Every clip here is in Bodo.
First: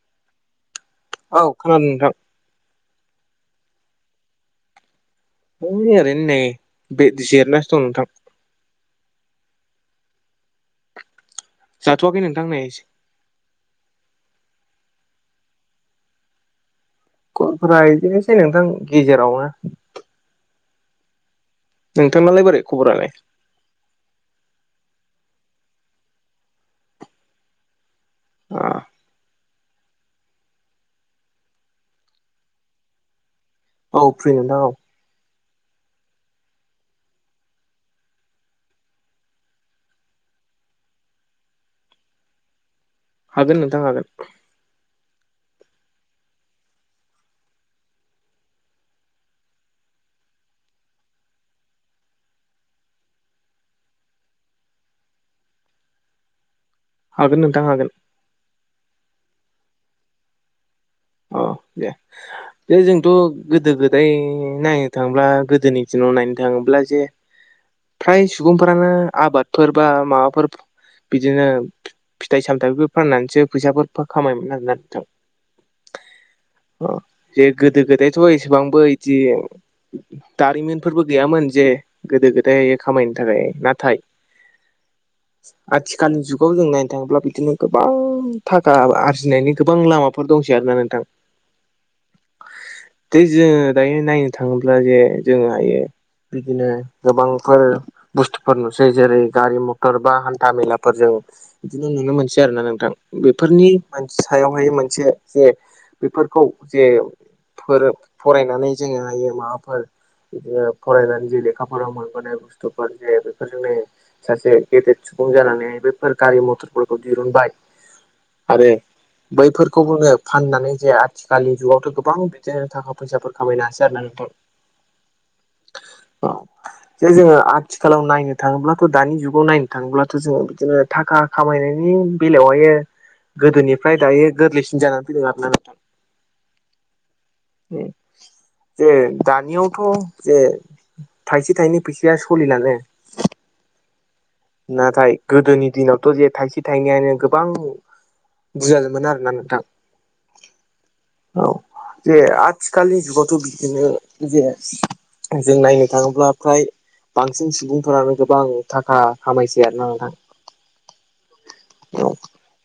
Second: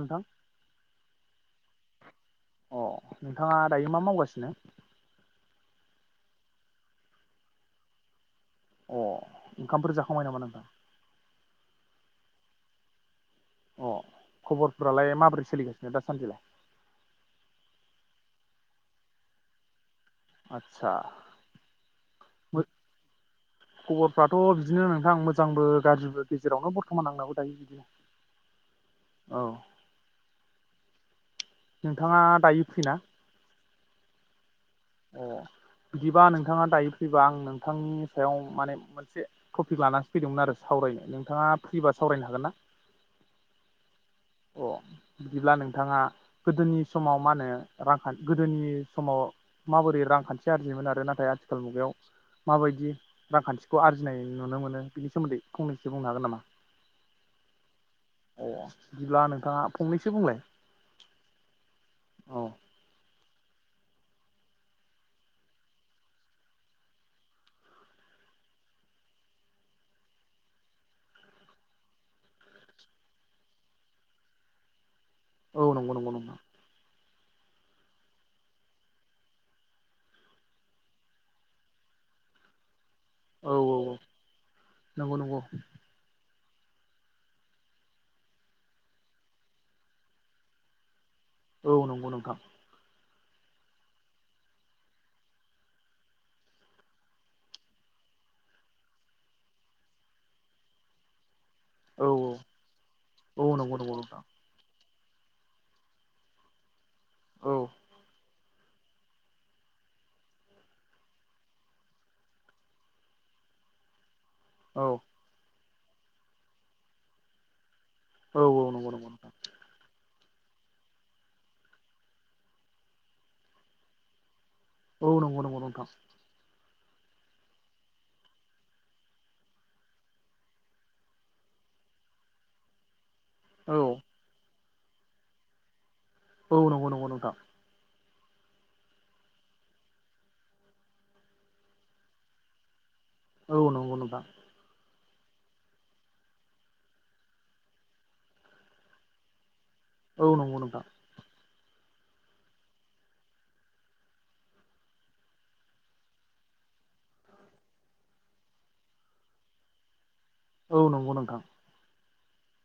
नोंथां औ खोनादों नोंथां। अ नोंथाङा दायो मा मावगासिनो? ओरैनो नै बे जिरनासो दं नोंथां। अ ओंखामफोर जाखांबाय नामा नोंथां? जाथ'वाखै नोंथां नै अ खबरफ्रालाय माबोरै सोलिगासिनो दासानदिलाय? खबरफोरा इदिनोसै नोंथां गेजेरावनो। आथसा। नोंथांनालाय बोरै खबरालाय? खबरफ्राथ' बिदिनो नोंथां मोजांबो गाज्रिबो गेजेरावनो बर्थमान आंनाबो दायो। [unintelligible] औ। नोंथाङा दायो फ्रि ना? औ फ्रि नोंथां औ। [unintelligible] बिदिबा नोंथाङा दायो फैबा आं नोंथांनि सायाव माने मोनसे टपिक लानासाफैदोंमोन आरो साव नोंथाङा फ्रि बा सावरायनो हागोन ना? हागोन नोंथां हागोन अ बिदिब्ला नोंथाङा गोदोनि समाव मा होनो रांखान्थि गोदोनि समाव माबोरै रांखान्थि आरजियोमोन आरो नाथाय आथिखाल मुगायाव माबायदि रांखान्थिखौ आरजिनाय नुनो मोनो बिनि सोमोन्दै फंनैसो बुंनो हागोन नामा? हागोन नोंथां हागोन। अ बिदिब्ला नोंथाङा फंनैसो बुंलाय औ दे औ बे जोंथ ' गोदो गोदाय नायनो थांब्ला गोदोनि दिनाव नायनो थाङोब्ला जे फ्राय सुबुंफोरानो आबादफोर बा माबाफोर बिदिनो फिथाइ सामथाइफोर फाननानैसो फैसाफोर खामायोमोन आरोना नोंथां। औ नंगौ नंगौ नंगौ जे गोदो गोदायथ' एसेबांबो बिदि दारिमिनफोरबो गैयामोन जे गोदो गोदाय खामायनो थाखाय औ औ नाथाय नंगौ नंगौ आथिखालनि जु खौ जों नायनो थाङोब्ला बिदिनो गोबां थाखा आरजिनायनि गोबां लामाफोर दंसै आरोना नोंथां। औ नंगौ नोंथां। दे जोङो दायो नायनो थाङोब्ला जे जोङो हायो बिदिनो गोबांफोर बुस्थुफोर नुसै जेरै गारि मथर बा हान्था मेलाफोरजों बिदिनो औ नुनो मोनसै आरोना नोंथां औ बेफोरनि नंगौ नंगौ नोंथां सायावहाय मोनसे जे बेफोरखौ जे औ फोर फरायनानै जोङो हायो माबाफोर बिदिनो फरायनानै जे लेखाफोराव मोनबोनाय बुस्थुफोर जे बेफोर जोंनि सासे औ गेदेर सुबुं जानानै बेफोर गारि मथरफोरखौ दिहुनबाय औ आरो नंगौ नंगौ नोंथां बैफोरखौ फाननानै जे आथिखालनि जुगावथ' गोबां बिदिनो थाखा फैसाफोर खामायनो हासै आरो ना नोंथां। औ नंगौ- नंगौ नोंथां जे जोङो आथिखालाव नायनो थाङोब्लाथ' दानि जुगाव नायनो थाङोब्लाथ' जोङो बिऔऔऔदिनो थाखा खामा खामायनायनि बेलायावहाय औ गोदोनिफ्राय दायो गोरलैसिन जानानै फैदों आरोना नोंथां औ नंगौ नंगौ नोंथां जे दानियावथ' जे थाइसे थाइनै फैसाया सोलिलानो औ नंगौ नोंथां नाथाय गोदोनि दिनावथ' जे थाइसे थाइनैआनो गोबां [unintelligible] आरोना नोंथां औ नंगौ नोंथां औ जे आथिखालनि जुगावथ' बिदिनो जे जों नायनो थाङोब्ला फ्राय बांसिन सुबुंफोरानो गोबां थाखा खामायसै आरो ना नोंथां। औ नंगौ नोंथां।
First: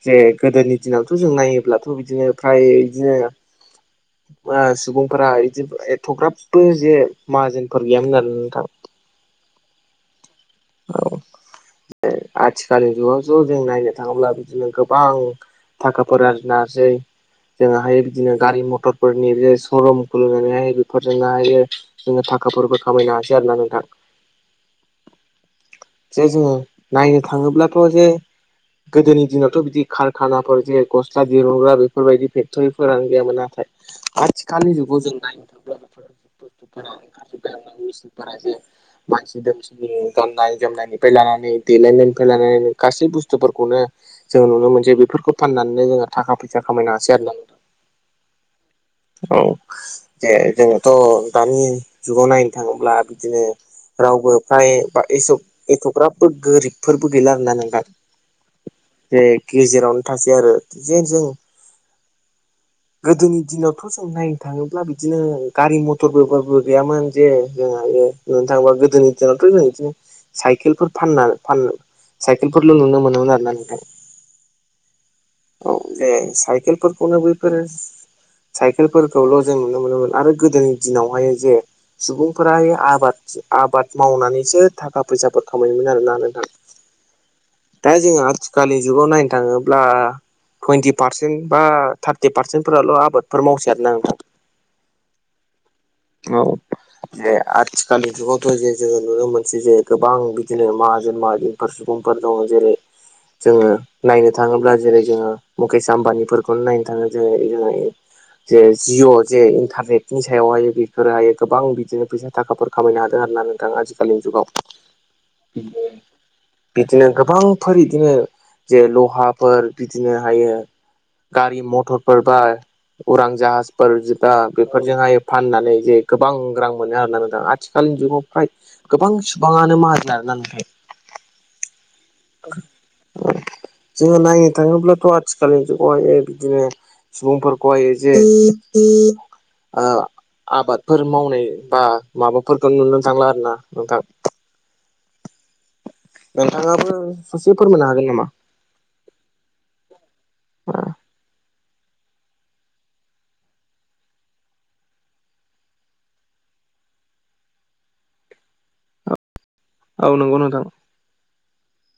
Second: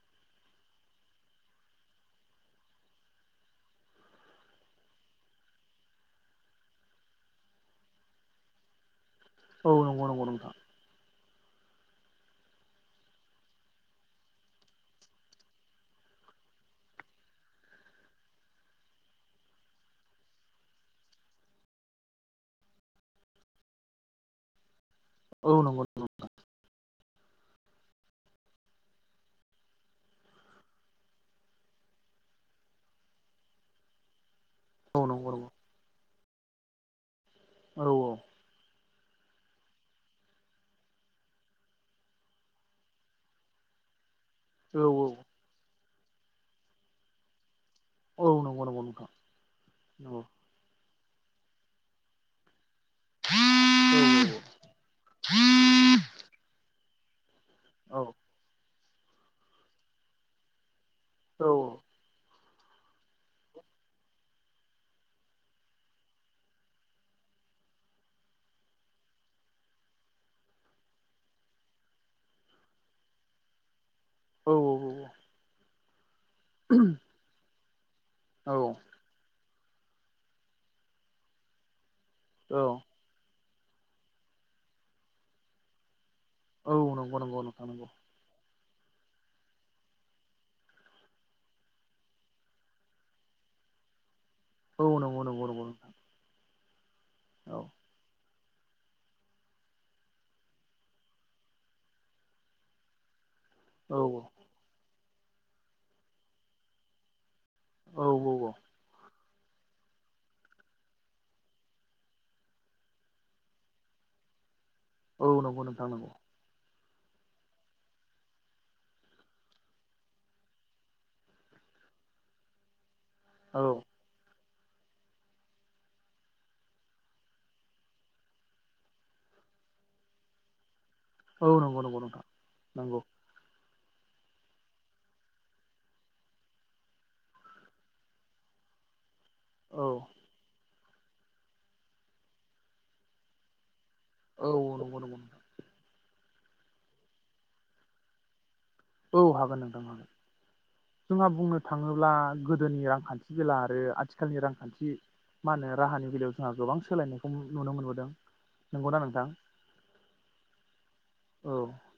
जे गोदोनि दिनावथ' जों नायोब्लाथ' बिदिनो फ्राय बिदिनो [inaudible] बा सुबुंफोरा इदि एथ'ग्राबबो जे माहाजोनफोर गैयामोन आरो नोंथां। औ नंगौ नंगौ नोंथां। औ आथिखालनि जुगाव जे जों नायनो थाङोब्ला बिदिनो गोबां थाखाफोरा आरजिनो हासै जोङो हायो बिदिनो गारि मथरफोरनि जे स'रूम खुलिनानैहाय बेफोरजोंनो हायो जोङो था थाखाफोरबो खामायनो हासै आरो ना नोंथां। [inaudible] नंगौ नंगौ जे जोङो नायनो थाङोब्लाथ' जे गोदोनि दिनावथ' बिदि कारखानाफोर जेरै गस्ला दिरुनग्रा बेफोरबायदि फेक्ट'रिफोरानो गैयामोन, नाथाय [unintelligible] आथिखालनि औ जुगाव जों नंगौ नायनो नंगौ थाङोब्ला बेफोर बुस्तुफोरा ओंखारजोब्बाय औ आरोना मेचिनफोरा जे मानसि दोमसिनि गाननाय जोमनायनिफ्राय लानानै देलायनायनिफ्राय लानानै गासै बुस्थुफोरखौनो जों नुनो मोनसै औ बेफोरखौ फाननानैनो जोङो थाखा फैसा खामायनो हासै आरो ना नोंथां। औ नंगौ नंगौ नों औ, जे जोङोथ' दानि जुगाव नायनो थाङोमोन ब्ला बिदिनो रावबो फ्राय बा एस-एथ'ग्राबबो गोरिबफोरबो गैला ना नोंथां, औ जे गेजेरावनो थासै आरो जे जों औ गोदोनि दिनावथ' जों नायनो थाङोब्ला बिदिनो गारि मथरबोफोरबो गैयामोन जे जों [unintelligible] बुंनो थाङोबा गोदोनि दिनावथ' जों इदिनो साइकेलफोर फानना फान साइकेलफोरल' नुनो मोनोमोन आरोना नोंथां। औ औ औ व औ जे साइकेलफोरखौनो बैफोर औ साइकेलफोरखौल' जों नुनो मोनोमोन आरो गोदोनि दिनावहाय जे औ सुबुंफोरहाय आबाद थि आबाद मावनानैसो थाखा फैसाफोर खामायोमोन आरोना नों औ नंगौ नंगौ नो दा जोङो आथिखालनि जुगाव नायनो थाङोब्ला टुइन्टि पारसेन्ट बा थार्टि पारसेन्टफोराल' आबादफोर मावसै आरो ना नोंथां औ नंगौ नंगौ नंगौ नोंथां। जे औ आथिखालनि जुगावथ' जे जोङो नुनो मोनसै जोङो गोबां बिदिनो माहाजोन माहाजोन फार सुबुंफोर दङ जेरै जोङो औ नायनो थाङोब्ला जेरै जोङो मुकेश आम्बानिफोरखौनो नायनो थाङो जेरै जोङो औ जे जिअ जे इन्टारनेटनि सायावहाय बेफोरोहायो गोबां बिदिनो फैसा थाखाफोर खामायनो हादों आरो ना नोंथां आथिखालनि जुगाव। औ नंगौ नोंथां नंगौ। बिदिनो गोबांफोर इदिनो जे लहाफोर बिदिनो हायो गारि मथरफोर बा उरां औ जाहाजफोरजो बा बेफोरजोंहाय फाननानै जे गोबां रां मोनो आरो ना नोंथां आथिखालनि जुगाव फ्राय गोबां सुबुं गोबाङानो माहाजोन आरोना नाथाइ औ नंगौ नंगौ नोंथां नंगौ। जोङो नायनो थाङोब्लाथ' आथिखालनि जुगावहाय बिदिनो सुबुंफोरखौ हाय जे आ औ आबादफोर मावनाय बा माबाफोरखौ नुनो थांला आरो ना नोंथां। औ औ नंगौ नंगौ। नोंथाङाबो ससे फोरमायनो हागोन नामा? औ हागोन नोंथां हागोन। जोंहा बुंनो थाङोब्ला गोदोनि रांखान्थि बेला आरो आथिखालनि रांखान्थि मा होनो राहानि बेलायाव जोंहा गोबां सोलायनायखौ नुनो मोनबोदों, नंगौना नोंथां? औ नंगौ नोंथां। औ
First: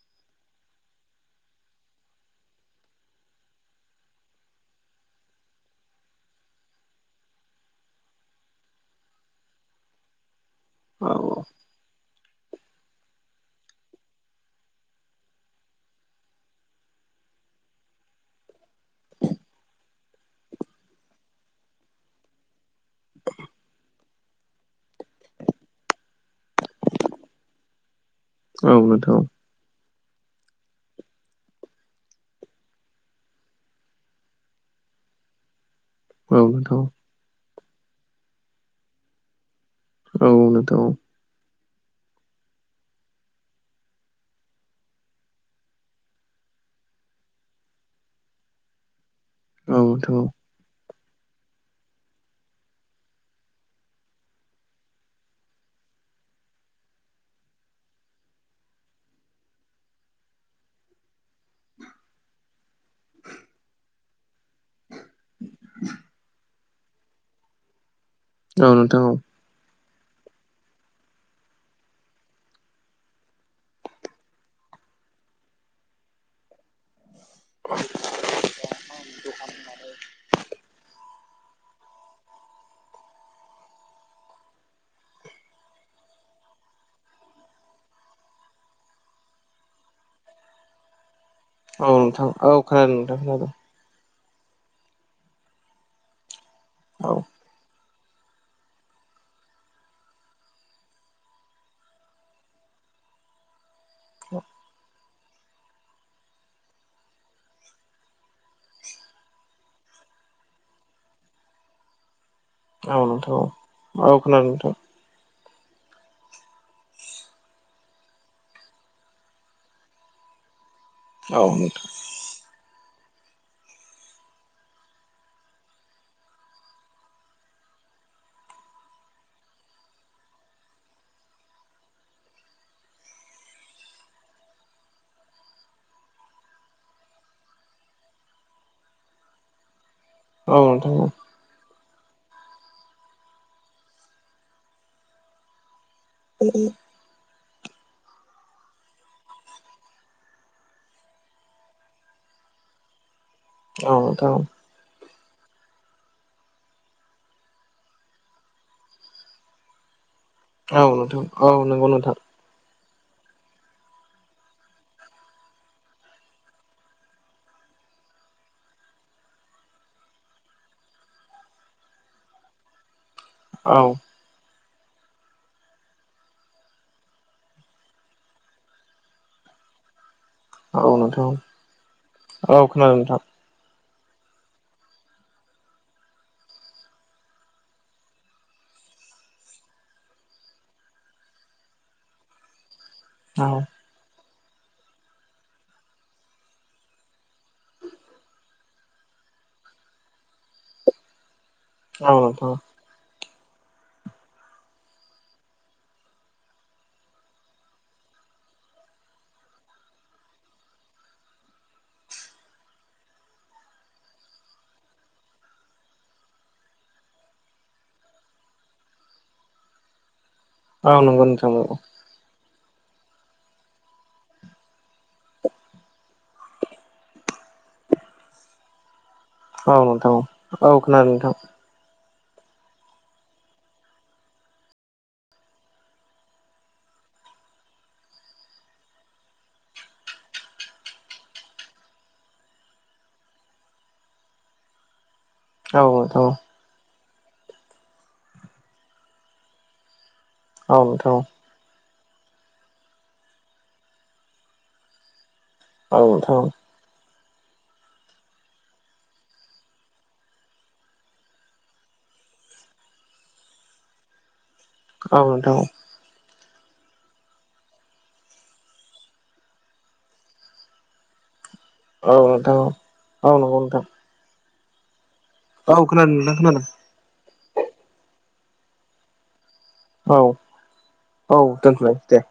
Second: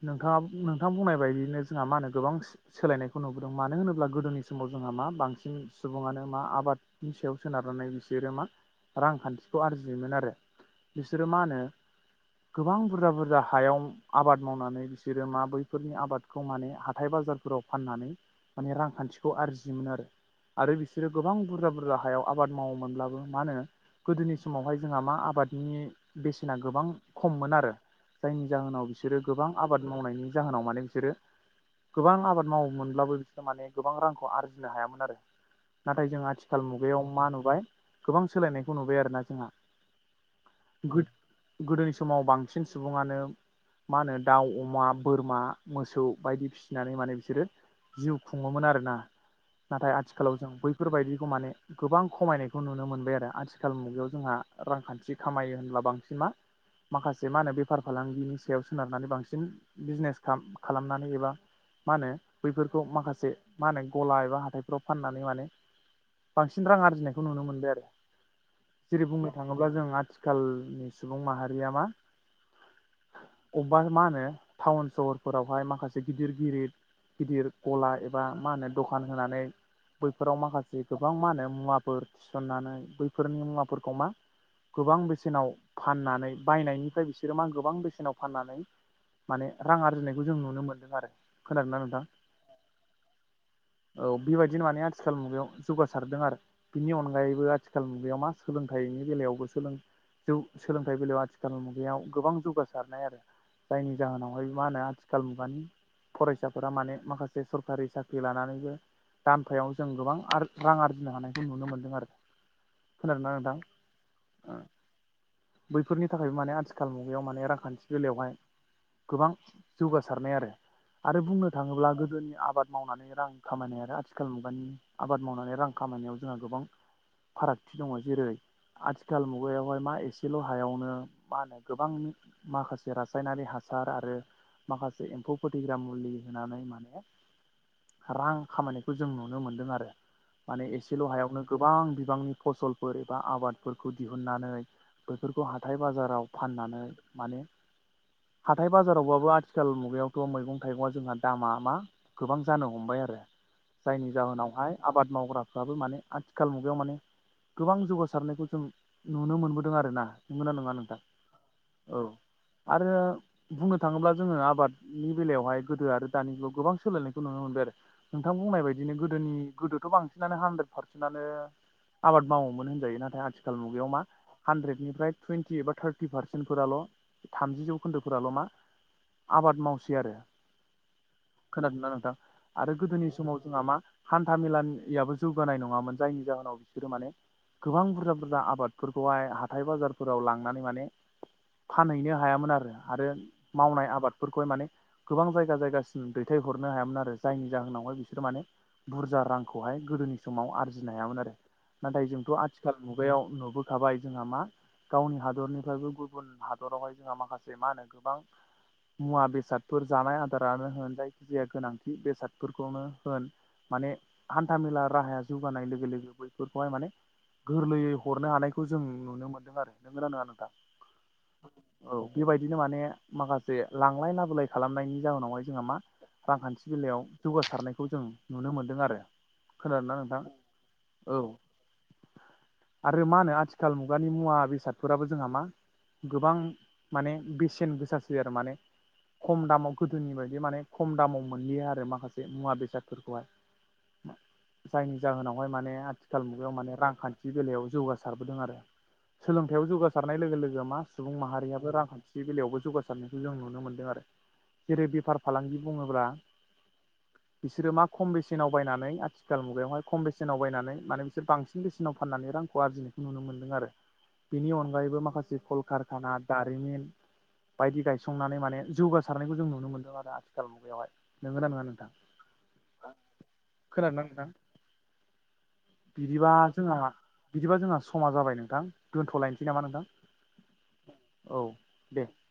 नोंथाङा नोंथां बुंनाय बायदियनो जोंहा मा होनो गोबां सोलायनायखौ नुबोदों मानो होनोब्ला गोदोनि समाव जोंहा- मा बांसिन सुबुङानो मा आबादनि सायाव सोनारनानै बिसोरो मा- रांखान्थिखौ आरजियोमोन आरो। औ बिसोरो मा होनो गोबां बुरजा बुरजा हायाव- आबाद मावनानै बिसोरो मा बैफोरनि आबादखौ माने हाथाइ बाजारफोराव फाननानै माने रांखान्थि थिखौ आरजियोमोन आरो। आरो बिसोरो गोबां बुरजा बुरजा हायाव आबाद मावोमोनब्लाबो मा होनो गोदोनि समावहाय जोंहा मा आबादनि बेसेना गोबां खममोन आरो। जायनि औ जाहोनाव बिसोरो नोंथां गोबां आबाद मावनायनि जाहोनाव माने बिसोरो गोबां आबाद मावोमोनब्लाबो बिसोरो माने गोबां रांखौ आरजिनो हायामोन आरो। नाथाय जों औ आथिखाल नोंथां मुगायाव मा नुबाय गोबां सोलायनायखौ नुबाय आरोना जोंहा। औ नोंथां गोद गोदोनि समाव बांसिन सुबुङानो मा होनो दाउ अमा बोरमा मोसौ बायदि फिसिनानै माने बिसोरो जिउ खुंङोमोन आरोना औ नाथाय नोंथां आथिखालाव जों बै बेफोरबायदिखौ माने गोबां खमायनायखौ नुनो मोनबाय आरो आथिखाल मुगायाव जोंहा रांखान्थि खामायो होनब्ला बांसिन मा माखासे मा होनो बेफार फालांगिनि सायाव सोनारनानै बांसिन बिजनेस खाम खालामनानै एबा मा होनो बैफोरखौ माखासे मा होनो गला एबा हाथायफ्राव फाननानै माने बांसिन रां आरजिनायखौ नुनो मोनबाय आरो। औ नोंथां जेरै बुंनो थांङोब्ला जों आथिखालनि सुबुं माहारिया मा अबा मा होनो टाउन सहरफोरावहाय माखासे गिदिर गिदिर गिदिर गला एबा मा होनो दखान होनानै बैफोराव माखासे गोबां मा होनो मुवाफोर थिसननानै बैफोरनि मुवाफोरखौ मा गोबां बेसेनाव फाननानै बायनायनिफ्राय बिसोरो मा गोबां बेसेन नाव फाननानै माने रां आरजिनायखौ जों नुनो मोनदों आरो। औ नोंथां औ खोनादों नोंथां खोनादों। औ बेबायदिनो माने आथिखाल मुगायाव जौगासारदों आरो बिनि औ अनगायैबो आथिखा खाल मुगायाव मा सोलोंथाइनि बेलायावबो सोलों जौ सोलोंथाइ बेलायाव आथिखाल मुगायाव गोबां जौगा सारनाय आरो जायनि जाहोनावहाय मा होनो आथिखाल मुगानि फरायसाफोरा माने माखासे सरखारि साख्रि लानानैबो दामफायाव जों गोबां आर रां आरजिनो हानायखौ नुनो मोन्दों आरो। औ नोंथां औ। औ खोनादों नोंथां। बैफोरनि थाखायबो माने आथिखाल मुगायाव माने रांखान्थि बेलायावहाय गोबां जौगासारनाय आरो आरो औ बुंनो थांङोब्ला गोदोनि आबाद मावनानै रां खामायनाय आरो आथिखाल मुगानि आबाद मावनानै रां खामायनायाव जोंहा गोबां फारागथि दंङ जेरै आथिखाल मुगायावहाय मा एसे सेल' हायावनो मा होनो गोबां माखासे रासायनारि हासार आरो माखासे एमफ फौ फोथैग्रा मुलि होनानै माने रां खामायनायखौ जों नुनो मोन्दों आरो। माने नोंथां एसेल' हायावनो गोबां बिबांनि फसलफोर एबा आबादफोरखौ दिहुननानै बेफोरखौ हाथाय बाजाराव फाननानै माने हाथाय बाजारावबाबो आथिखाल मुगायावथ' मैगं थाइगंआ जोंहा दामा मा गोबां जानो हमबाय आरो। औ नोंथां औ जायनि नोंथां जाहोनावहाय आबाद मावग्राफ्राबो माने आथिखाल मुगायाव माने गोबां जौगासारनायखौ जों नुनो मोनबो दों आरोना। औ नोंथां औ नोंगौ नोंथां। आरो बुंनो थांङोब्ला जोंङो आबादनि बेलायावहाय गोदो आरो दानि जुगाव गोबां सोलायनायखौ नुनो मोनबाय आरो। नोंथां बुंनाय बायदिनो गोदोनि गोदोथ' बांसिनानो हानद्रेद पारसेन्टनो आबाद मावोमोन होनजायो नाथाय आथिखाल औ मुगायाव मा हानद्रेदनिफ्राय टुइन्टि एबा थार्टि पारसेन्टफोराल' थामजि जौखोन्दोफोराल' मा आबाद मावसै आरो। औ नोंथां खोनादोंना नोंथां? औ आरो खोनादों गोदोनि नोंथां समाव जोंहा मा हान्था मेलानियाबो जौगानाय नंङामोन जायनि जाहोनाव बिसोरो माने गोबां बुरजा बुरजा आबादफोरखौहाय हाथाय बाजारफोराव लांनानै माने फानहैनो हायामोन आरो आरो औ मावनाय आबाद फोरखौहाय माने गोबां जायगा जायगासिम दैथाय हरनो हायामोन आरो जायनि जाहोनावहाय बिसोर माने बुरजा रांखौहाय गोदोनि समाव आरजिनो हायामोन आरो नाथाय औ जोंथ' नोंथां आथिखाल मुगायाव नुबोखाबाय जोंहा मा गावनि हादरनिफ्रायबो गुबुन हादरावहाय जोंहा माखासे मा होनो गोबां मुवा बेसादफोर जानाय आदारानो होन जायखिजाया गोनांथि बेसादफोरखौनो होन माने हान्था मेला राहाया जौगानाय लोगो लोगो बैफोरखौहाय माने गोरलैयै हरनो हानायखौ जों नुनो मोनदों आरो नोंगोना नंङा नोंथां? औ नंगौ नोंथां नंगौ। बिदिनो माने माखासे लांलाय लाबोलाय खालामनायनि जाहोनावहाय जोंहा मा रांखान्थि बेलायाव जौगासारनायखौ जों नुनो मोन्दों आरो औ नोंथां औ औ खोनादों नोंथां आरो मा होनो आथिखाल मुगानि मुवा बेसादफोराबो जोंहा मा गोबां माने बेसेन गोसासै आरो माने खम दामाव गोदोनि बायदि माने खम दामाव मोनलियो आरो माखासे मुवा बेसादफोरखौहाय जायनि जाहोनावहाय माने औ आथिखाल नोंथां मुगायाव माने रांखान्थि बेलायाव जौगासार नुदों आरो सोलोंथायाव जौगासारनाय लोगो लोगो मा औ नोंथां औ नोंथां सुबुं माहारियाबो रांखान्थि बेलायावबो जौगासारनायखौ जों नुनो मोनदों आरो जेरै बेफार फालांगि औ बुङोब्ला बिसोरो मा खम बेसेनाव बायनानै आथिखाल मुगायावहाय खम बेसेनाव बायनानै माने बिसोर बांसिन बेसेनाव फाननानै रांखौ आरजिनायखौ नुनो मोन्दों आरो बेनि अनगायैबो माखासे नोंथां कलकारखाना दारिमिन बायदि गायसंनानै माने जौगासारनायखौ जों नुनो मोनदों आरो आथिखाल मुगायावहाय नोंगोना नङा नोंथां औ नोंथां औ औ नंगौ नोंथां। औ खोनादों बिदिबा नोंथां खोनादों जोंहा बिदिबा जोंहा समा जाबाय नोंथां दोनथ'लाय औ औ दोनथबाय दे।